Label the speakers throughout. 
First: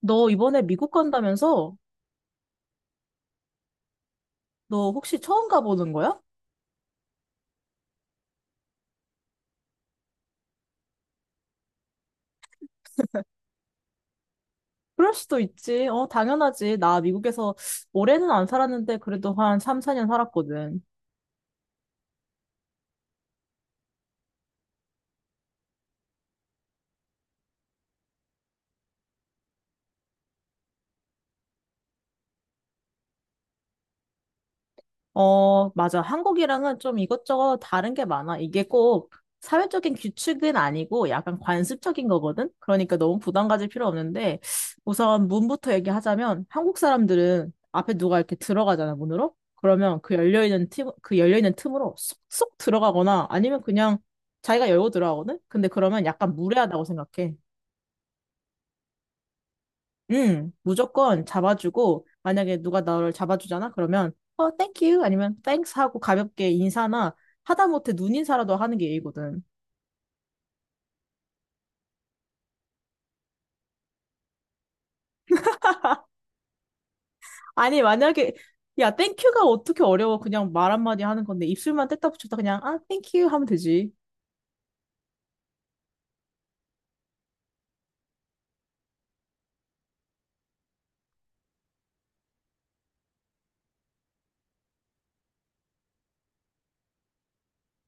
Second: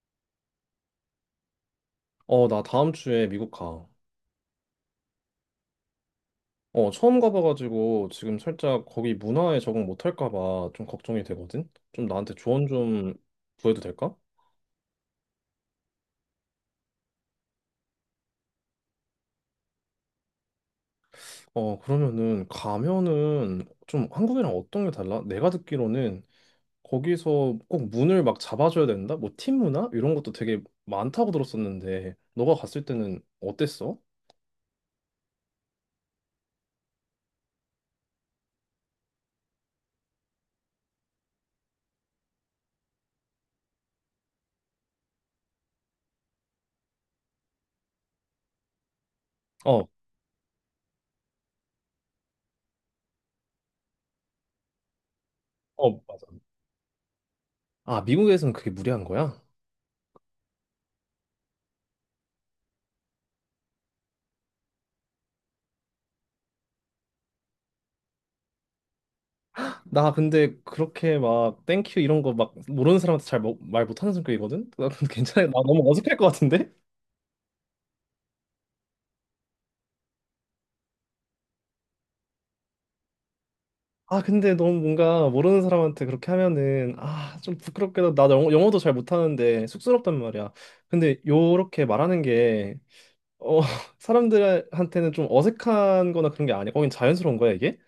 Speaker 1: 너 이번에 미국 간다면서?
Speaker 2: 어, 나 다음 주에 미국 가.
Speaker 1: 너 혹시 처음 가보는 거야?
Speaker 2: 어, 처음 가봐가지고 지금 살짝 거기 문화에 적응 못할까 봐 좀 걱정이 되거든? 좀 나한테 조언 좀 구해도 될까?
Speaker 1: 그럴 수도 있지. 당연하지. 나 미국에서 오래는 안 살았는데 그래도 한 3, 4년 살았거든.
Speaker 2: 어, 그러면은 가면은 좀 한국이랑 어떤 게 달라? 내가 듣기로는 거기서 꼭 문을 막 잡아줘야 된다? 뭐 팀 문화? 이런 것도 되게 많다고 들었었는데 너가 갔을 때는 어땠어?
Speaker 1: 맞아. 한국이랑은 좀 이것저것 다른 게 많아. 이게 꼭 사회적인 규칙은 아니고 약간 관습적인 거거든? 그러니까 너무 부담 가질 필요 없는데 우선 문부터 얘기하자면 한국 사람들은 앞에 누가 이렇게 들어가잖아, 문으로?
Speaker 2: 어,
Speaker 1: 그러면 그 열려있는 틈, 그 열려있는 틈으로 쏙쏙 들어가거나 아니면 그냥 자기가 열고 들어가거든? 근데
Speaker 2: 어,
Speaker 1: 그러면
Speaker 2: 맞아.
Speaker 1: 약간 무례하다고 생각해.
Speaker 2: 아, 미국에서는 그게 무리한 거야?
Speaker 1: 응, 무조건 잡아주고, 만약에 누가 나를 잡아주잖아? 그러면, thank you 아니면 thanks 하고 가볍게 인사나 하다못해 눈인사라도 하는 게 예의거든.
Speaker 2: 나 근데 그렇게 막 땡큐 이런 거 막 모르는 사람한테 잘 뭐, 말 못하는 성격이거든? 나 근데 괜찮아. 나 너무 어색할 것 같은데?
Speaker 1: 아니, 만약에, 야, thank you가 어떻게 어려워. 그냥 말 한마디 하는 건데, 입술만 뗐다 붙였다 그냥, 아, thank you 하면 되지.
Speaker 2: 아 근데 너무 뭔가 모르는 사람한테 그렇게 하면은 아 좀 부끄럽게도 나 영어, 영어도 잘 못하는데 쑥스럽단 말이야. 근데 요렇게 말하는 게 어, 사람들한테는 좀 어색한 거나 그런 게 아니야. 거긴 자연스러운 거야 이게?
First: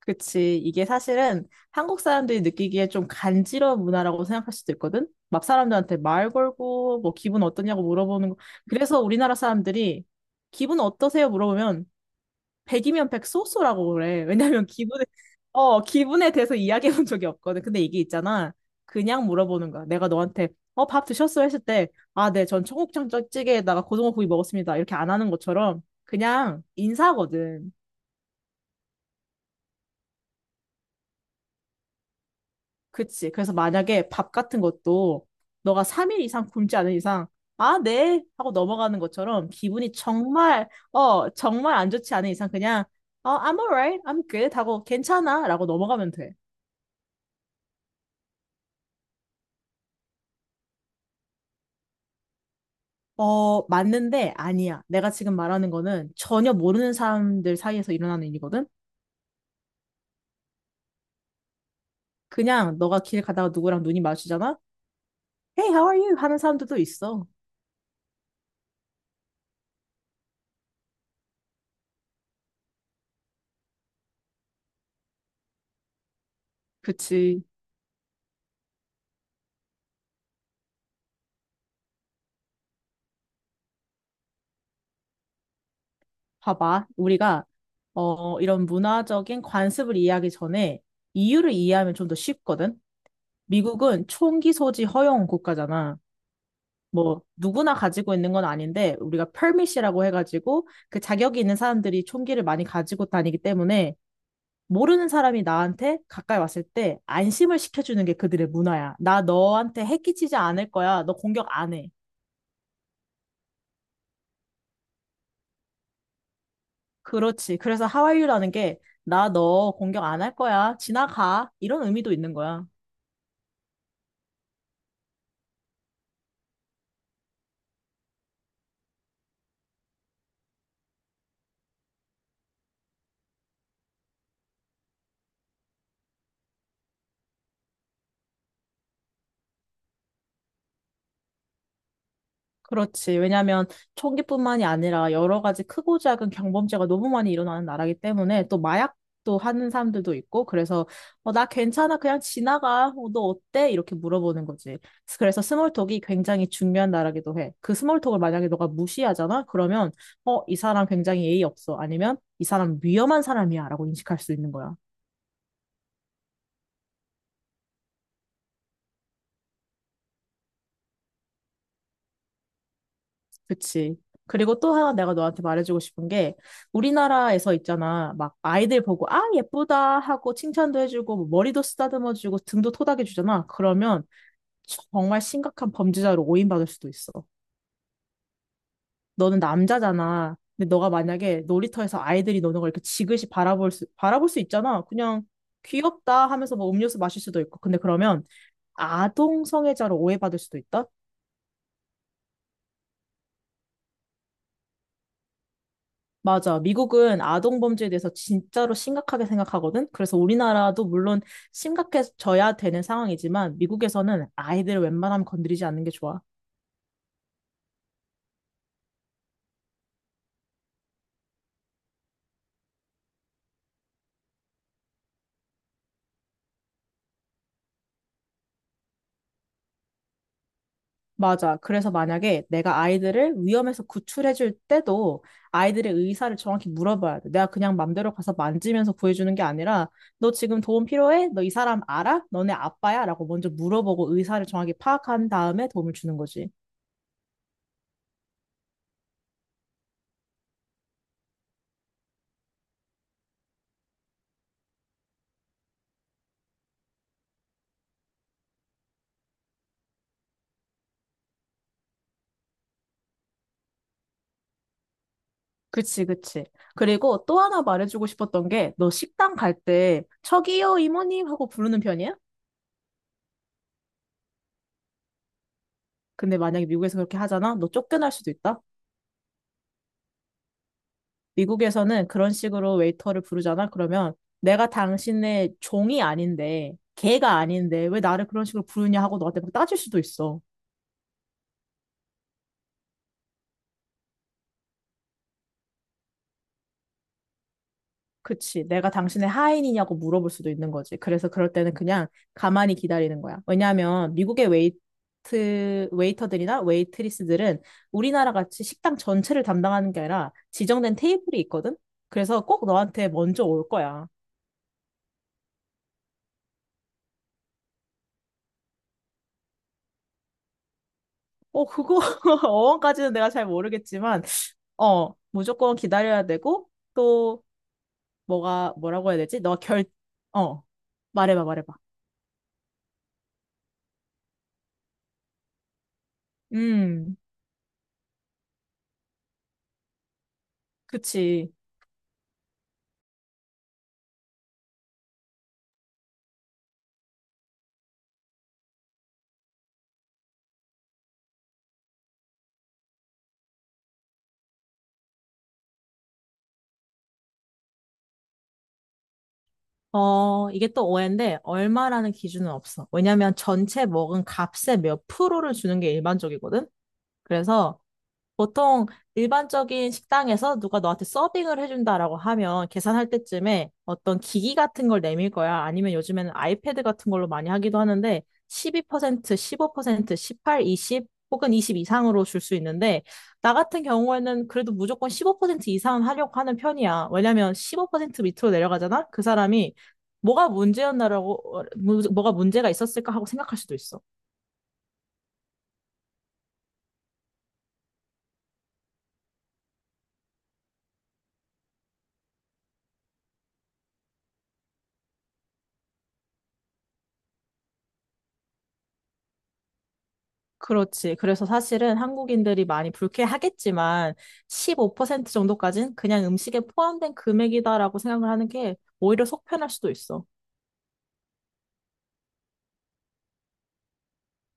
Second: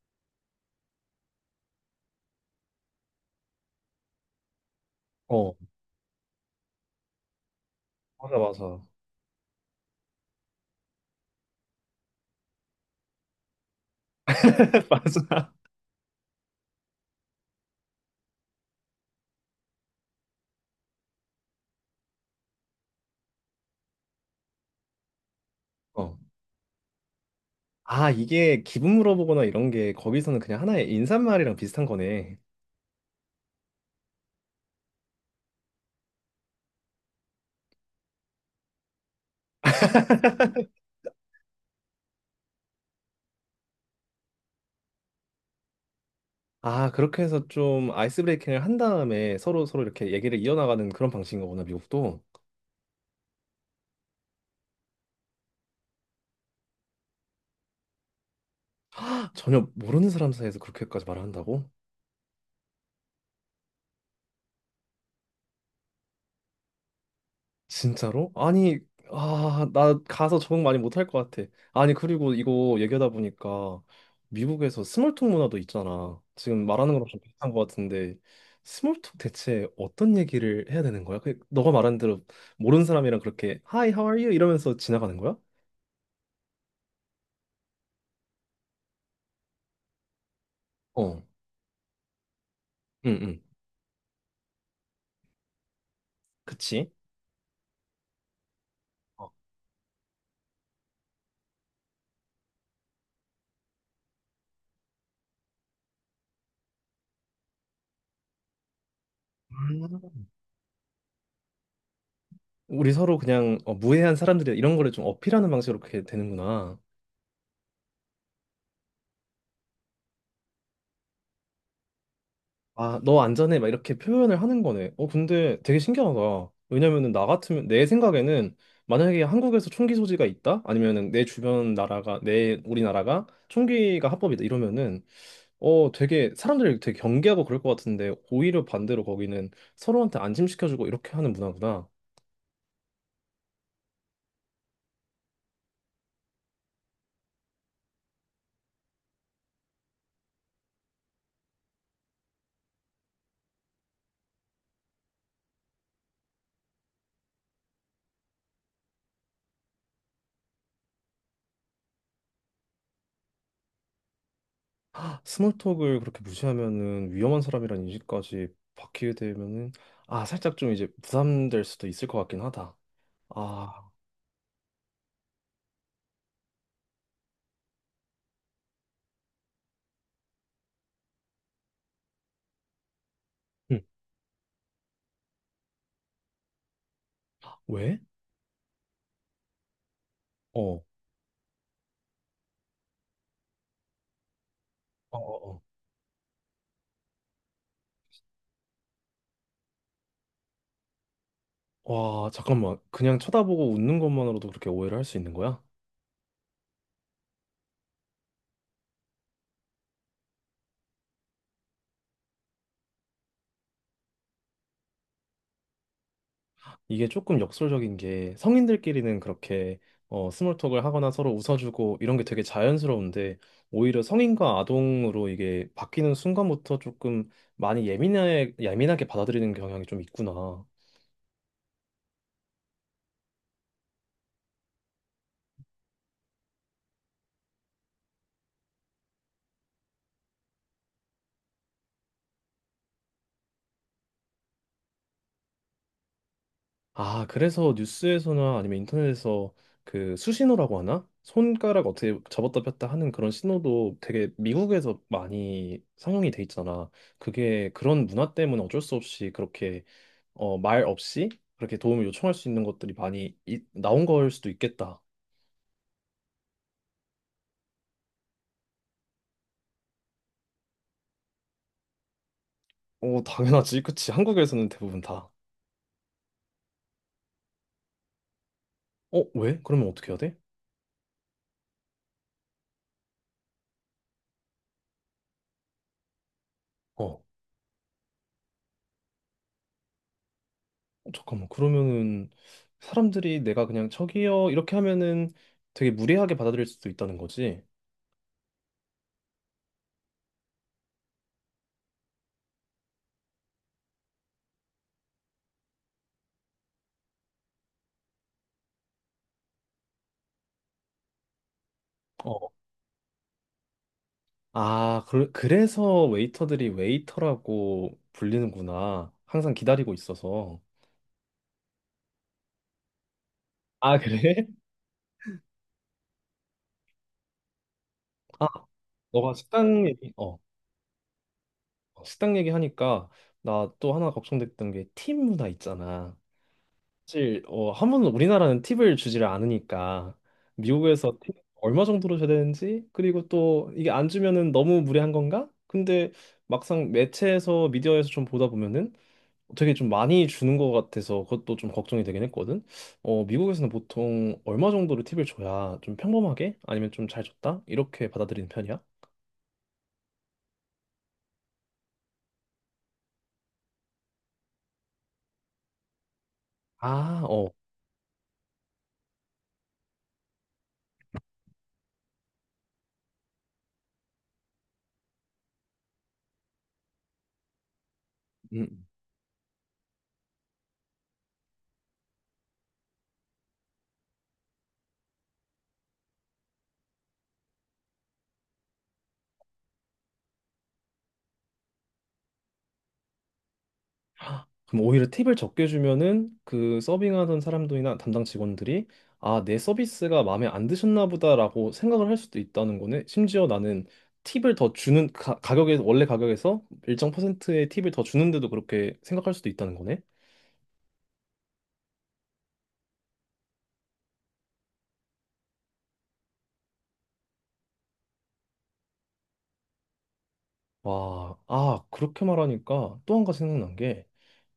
Speaker 1: 그치. 이게 사실은 한국 사람들이 느끼기에 좀 간지러운 문화라고 생각할 수도 있거든? 막
Speaker 2: 어,
Speaker 1: 사람들한테 말 걸고, 뭐, 기분 어떠냐고 물어보는 거.
Speaker 2: 맞아 맞아.
Speaker 1: 그래서 우리나라 사람들이, 기분 어떠세요? 물어보면, 100이면 100 소소라고 그래. 왜냐면 기분에,
Speaker 2: 맞아.
Speaker 1: 기분에 대해서 이야기해 본 적이 없거든. 근데 이게 있잖아. 그냥 물어보는 거야. 내가 너한테, 밥 드셨어? 했을 때, 아, 네, 전 청국장 찌개에다가 고등어구이 먹었습니다. 이렇게 안 하는 것처럼
Speaker 2: 어.
Speaker 1: 그냥 인사거든.
Speaker 2: 아 이게 기분 물어보거나 이런 게 거기서는 그냥 하나의 인사말이랑 비슷한 거네.
Speaker 1: 그치. 그래서 만약에 밥 같은 것도 너가 3일 이상 굶지 않은 이상, 아, 네. 하고 넘어가는 것처럼 기분이 정말, 정말 안 좋지 않은 이상 그냥, I'm alright. I'm good. 하고 괜찮아. 라고 넘어가면 돼.
Speaker 2: 아, 그렇게 해서 좀 아이스 브레이킹을 한 다음에 서로 서로 이렇게 얘기를 이어나가는 그런 방식인가 보나, 미국도.
Speaker 1: 맞는데 아니야. 내가 지금 말하는 거는 전혀 모르는 사람들 사이에서 일어나는 일이거든?
Speaker 2: 전혀 모르는 사람 사이에서 그렇게까지 말을 한다고?
Speaker 1: 그냥 너가 길 가다가 누구랑 눈이 마주치잖아? Hey, how are you? 하는 사람들도 있어.
Speaker 2: 진짜로? 아니, 아, 나 가서 적응 많이 못할 것 같아. 아니, 그리고 이거 얘기하다 보니까 미국에서 스몰톡 문화도 있잖아. 지금 말하는 거랑 좀
Speaker 1: 그치.
Speaker 2: 비슷한 것 같은데, 스몰톡 대체 어떤 얘기를 해야 되는 거야? 그 너가 말한 대로 모르는 사람이랑 그렇게 Hi, how are you? 이러면서 지나가는 거야?
Speaker 1: 봐봐. 우리가, 이런 문화적인 관습을 이해하기 전에
Speaker 2: 어,
Speaker 1: 이유를 이해하면 좀 더 쉽거든?
Speaker 2: 응, 응.
Speaker 1: 미국은 총기 소지 허용 국가잖아.
Speaker 2: 그치?
Speaker 1: 뭐, 누구나 가지고 있는 건 아닌데,
Speaker 2: 어.
Speaker 1: 우리가 permit이라고 해가지고, 그 자격이 있는 사람들이 총기를 많이 가지고 다니기 때문에, 모르는 사람이 나한테 가까이 왔을 때 안심을 시켜주는 게 그들의 문화야. 나 너한테 해 끼치지 않을 거야. 너 공격 안 해.
Speaker 2: 우리 서로 그냥 어, 무해한 사람들이다 이런 거를 좀 어필하는 방식으로 그렇게 되는구나.
Speaker 1: 그렇지. 그래서 하와이유라는 게 나 너 공격 안 할 거야. 지나가. 이런 의미도 있는 거야.
Speaker 2: 아, 너 안전해 막 이렇게 표현을 하는 거네. 어, 근데 되게 신기하다. 왜냐면은 나 같으면 내 생각에는 만약에 한국에서 총기 소지가 있다? 아니면은 내 주변 나라가 내 우리나라가 총기가 합법이다 이러면은 어 되게 사람들이 되게 경계하고 그럴 것 같은데 오히려 반대로 거기는 서로한테 안심시켜주고 이렇게 하는 문화구나.
Speaker 1: 그렇지. 왜냐하면 총기뿐만이 아니라 여러 가지 크고 작은 경범죄가 너무 많이 일어나는 나라기 때문에 또 마약도 하는 사람들도 있고 그래서 나 괜찮아 그냥 지나가 어, 너 어때? 이렇게 물어보는 거지. 그래서 스몰톡이 굉장히 중요한 나라기도 해. 그 스몰톡을 만약에 너가 무시하잖아? 그러면 이 사람 굉장히 예의 없어. 아니면 이 사람 위험한 사람이야 라고 인식할 수 있는 거야.
Speaker 2: 스몰톡을 그렇게 무시하면은 위험한 사람이란 인식까지 받게 되면은 아 살짝 좀 이제 부담될 수도 있을 것 같긴 하다. 아
Speaker 1: 그치. 그리고 또 하나 내가 너한테 말해주고 싶은 게 우리나라에서 있잖아. 막 아이들 보고 아 예쁘다 하고 칭찬도 해주고 뭐 머리도 쓰다듬어주고 등도 토닥여주잖아.
Speaker 2: 응.
Speaker 1: 그러면 정말 심각한 범죄자로 오인받을 수도 있어.
Speaker 2: 왜?
Speaker 1: 너는 남자잖아. 근데
Speaker 2: 어.
Speaker 1: 너가 만약에 놀이터에서 아이들이 노는 걸 이렇게 지그시 바라볼 수 있잖아.
Speaker 2: 어,
Speaker 1: 그냥
Speaker 2: 어,
Speaker 1: 귀엽다 하면서 뭐 음료수 마실 수도 있고. 근데 그러면 아동 성애자로 오해받을 수도 있다.
Speaker 2: 어. 와 잠깐만 그냥 쳐다보고 웃는 것만으로도 그렇게 오해를 할 수 있는 거야?
Speaker 1: 맞아. 미국은 아동 범죄에 대해서 진짜로 심각하게 생각하거든. 그래서 우리나라도 물론 심각해져야 되는 상황이지만 미국에서는 아이들을 웬만하면 건드리지 않는 게 좋아.
Speaker 2: 이게 조금 역설적인 게 성인들끼리는 그렇게 어, 스몰톡을 하거나 서로 웃어주고 이런 게 되게 자연스러운데 오히려 성인과 아동으로 이게 바뀌는 순간부터 조금 많이 예민하게 받아들이는 경향이 좀 있구나.
Speaker 1: 맞아. 그래서 만약에 내가 아이들을 위험에서 구출해줄 때도 아이들의 의사를 정확히 물어봐야 돼. 내가 그냥 맘대로 가서 만지면서 구해주는 게 아니라 너 지금 도움 필요해? 너 이 사람 알아? 너네 아빠야? 라고 먼저 물어보고 의사를 정확히 파악한 다음에 도움을 주는 거지.
Speaker 2: 아, 그래서 뉴스에서나 아니면 인터넷에서 그 수신호라고 하나? 손가락 어떻게 접었다 폈다 하는 그런 신호도 되게 미국에서 많이 상용이 돼 있잖아. 그게 그런 문화 때문에 어쩔 수 없이 그렇게 어, 말 없이 그렇게 도움을 요청할 수 있는 것들이 많이 나온 걸 수도 있겠다.
Speaker 1: 그치, 그치. 그리고 또 하나 말해주고 싶었던 게, 너 식당 갈 때, 저기요, 이모님! 하고 부르는 편이야?
Speaker 2: 어, 당연하지. 그치. 한국에서는 대부분 다.
Speaker 1: 근데 만약에 미국에서 그렇게 하잖아? 너 쫓겨날 수도 있다?
Speaker 2: 어, 왜? 그러면 어떻게 해야 돼?
Speaker 1: 미국에서는 그런 식으로 웨이터를 부르잖아? 그러면 내가 당신의 종이 아닌데,
Speaker 2: 어,
Speaker 1: 개가 아닌데, 왜 나를 그런 식으로 부르냐 하고 너한테 막 따질 수도 있어.
Speaker 2: 어, 잠깐만. 그러면은 사람들이 내가 그냥 저기요 이렇게 하면은 되게 무례하게 받아들일 수도 있다는 거지.
Speaker 1: 그치. 내가 당신의 하인이냐고 물어볼 수도 있는 거지. 그래서 그럴 때는 그냥 가만히 기다리는 거야. 왜냐하면 미국의 웨이터들이나 웨이트리스들은 우리나라 같이 식당 전체를 담당하는 게 아니라 지정된 테이블이 있거든? 그래서 꼭 너한테 먼저 올 거야.
Speaker 2: 아, 그, 그래서 웨이터들이 웨이터라고 불리는구나. 항상 기다리고 있어서.
Speaker 1: 그거, 어원까지는 내가 잘
Speaker 2: 아,
Speaker 1: 모르겠지만,
Speaker 2: 그래?
Speaker 1: 무조건 기다려야 되고, 또,
Speaker 2: 아,
Speaker 1: 뭐가, 뭐라고 해야
Speaker 2: 너가
Speaker 1: 되지? 너가 결,
Speaker 2: 식당 얘기, 어,
Speaker 1: 어, 말해봐, 말해봐.
Speaker 2: 식당 얘기하니까 나 또 하나 걱정됐던 게 팁 문화 있잖아.
Speaker 1: 음,
Speaker 2: 사실, 어, 한 번은 우리나라는 팁을 주지를 않으니까 미국에서 팁
Speaker 1: 그치.
Speaker 2: 얼마 정도로 줘야 되는지, 그리고 또 이게 안 주면은 너무 무례한 건가? 근데 막상 매체에서 미디어에서 좀 보다 보면은 되게 좀 많이 주는 것 같아서 그것도 좀 걱정이 되긴 했거든. 어, 미국에서는 보통 얼마 정도로 팁을 줘야 좀 평범하게 아니면 좀 잘 줬다? 이렇게 받아들이는 편이야?
Speaker 1: 이게 또 오해인데, 얼마라는 기준은 없어. 왜냐면 전체 먹은 값의 몇 프로를 주는 게 일반적이거든?
Speaker 2: 아, 어.
Speaker 1: 그래서 보통 일반적인 식당에서 누가 너한테 서빙을 해준다라고 하면 계산할 때쯤에 어떤 기기 같은 걸 내밀 거야. 아니면 요즘에는 아이패드 같은 걸로 많이 하기도 하는데,
Speaker 2: 음.
Speaker 1: 12%, 15%, 18, 20, 혹은 20 이상으로 줄 수 있는데, 나 같은 경우에는 그래도 무조건 15% 이상은 하려고 하는 편이야. 왜냐면 15% 밑으로 내려가잖아? 그 사람이 뭐가 문제였나라고, 뭐가 문제가 있었을까 하고 생각할 수도 있어.
Speaker 2: 그럼 오히려 팁을 적게 주면은 그 서빙하던 사람들이나 담당 직원들이 아, 내 서비스가 마음에 안 드셨나 보다라고 생각을 할 수도 있다는 거네. 심지어 나는 팁을 더 주는 가, 가격에 원래 가격에서 일정 퍼센트의 팁을 더 주는데도 그렇게 생각할 수도 있다는 거네.
Speaker 1: 그렇지. 그래서 사실은 한국인들이 많이 불쾌하겠지만 15% 정도까지는 그냥 음식에 포함된 금액이다라고 생각을 하는 게 오히려 속편할 수도 있어.
Speaker 2: 와, 아, 그렇게 말하니까 또 한 가지 생각난 게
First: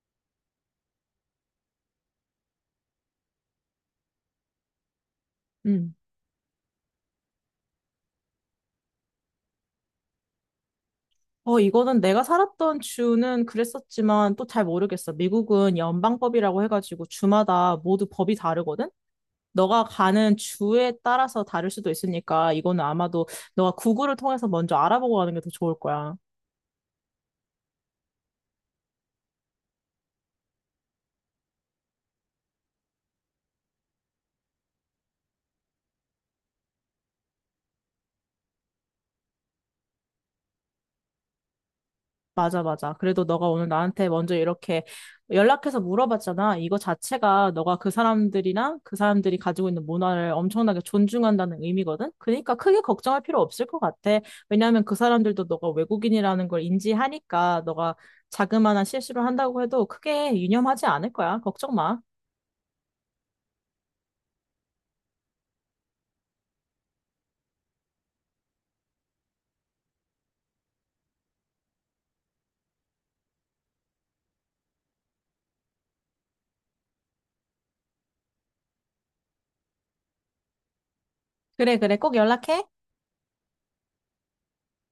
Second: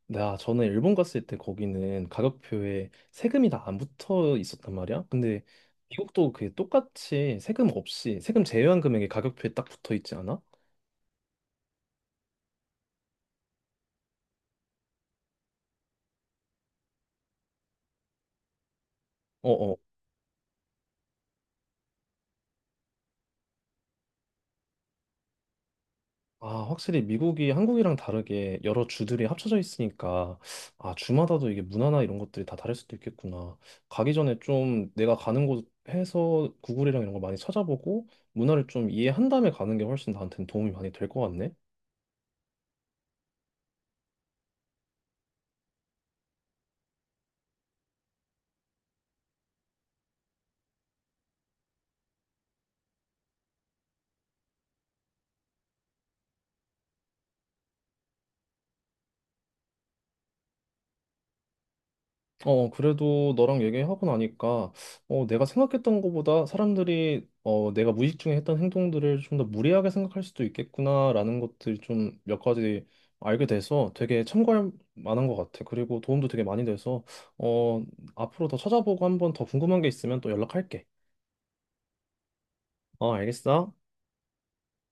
Speaker 2: 네, 아, 저는 일본 갔을 때 거기는 가격표에 세금이 다 안 붙어 있었단 말이야. 근데
Speaker 1: 음.
Speaker 2: 미국도 그게 똑같이 세금 없이 세금 제외한 금액이 가격표에 딱 붙어 있지 않아?
Speaker 1: 이거는 내가 살았던 주는 그랬었지만 또 잘 모르겠어. 미국은 연방법이라고 해가지고 주마다 모두 법이 다르거든?
Speaker 2: 어어.
Speaker 1: 너가 가는 주에 따라서 다를 수도 있으니까 이거는 아마도 너가 구글을 통해서 먼저 알아보고 가는 게 더 좋을 거야.
Speaker 2: 아, 확실히 미국이 한국이랑 다르게 여러 주들이 합쳐져 있으니까 아, 주마다도 이게 문화나 이런 것들이 다 다를 수도 있겠구나. 가기 전에 좀 내가 가는 곳 해서 구글이랑 이런 거 많이 찾아보고 문화를 좀 이해한 다음에 가는 게 훨씬 나한테는 도움이 많이 될 것 같네.
Speaker 1: 맞아, 맞아. 그래도 너가 오늘 나한테 먼저 이렇게 연락해서 물어봤잖아. 이거 자체가 너가 그 사람들이나 그 사람들이 가지고 있는 문화를 엄청나게 존중한다는 의미거든? 그러니까 크게 걱정할 필요 없을 것 같아. 왜냐하면 그 사람들도 너가 외국인이라는 걸 인지하니까 너가 자그마한 실수를 한다고 해도 크게 유념하지 않을 거야. 걱정 마.
Speaker 2: 어, 그래도 너랑 얘기하고 나니까, 어, 내가 생각했던 것보다 사람들이, 어, 내가 무의식 중에 했던 행동들을 좀 더 무리하게 생각할 수도 있겠구나라는 것들 좀 몇 가지 알게 돼서 되게 참고할 만한 것 같아. 그리고 도움도 되게 많이 돼서, 어, 앞으로 더 찾아보고 한번 더 궁금한 게 있으면 또 연락할게.
Speaker 1: 그래, 그래. 꼭 연락해.
Speaker 2: 어, 알겠어?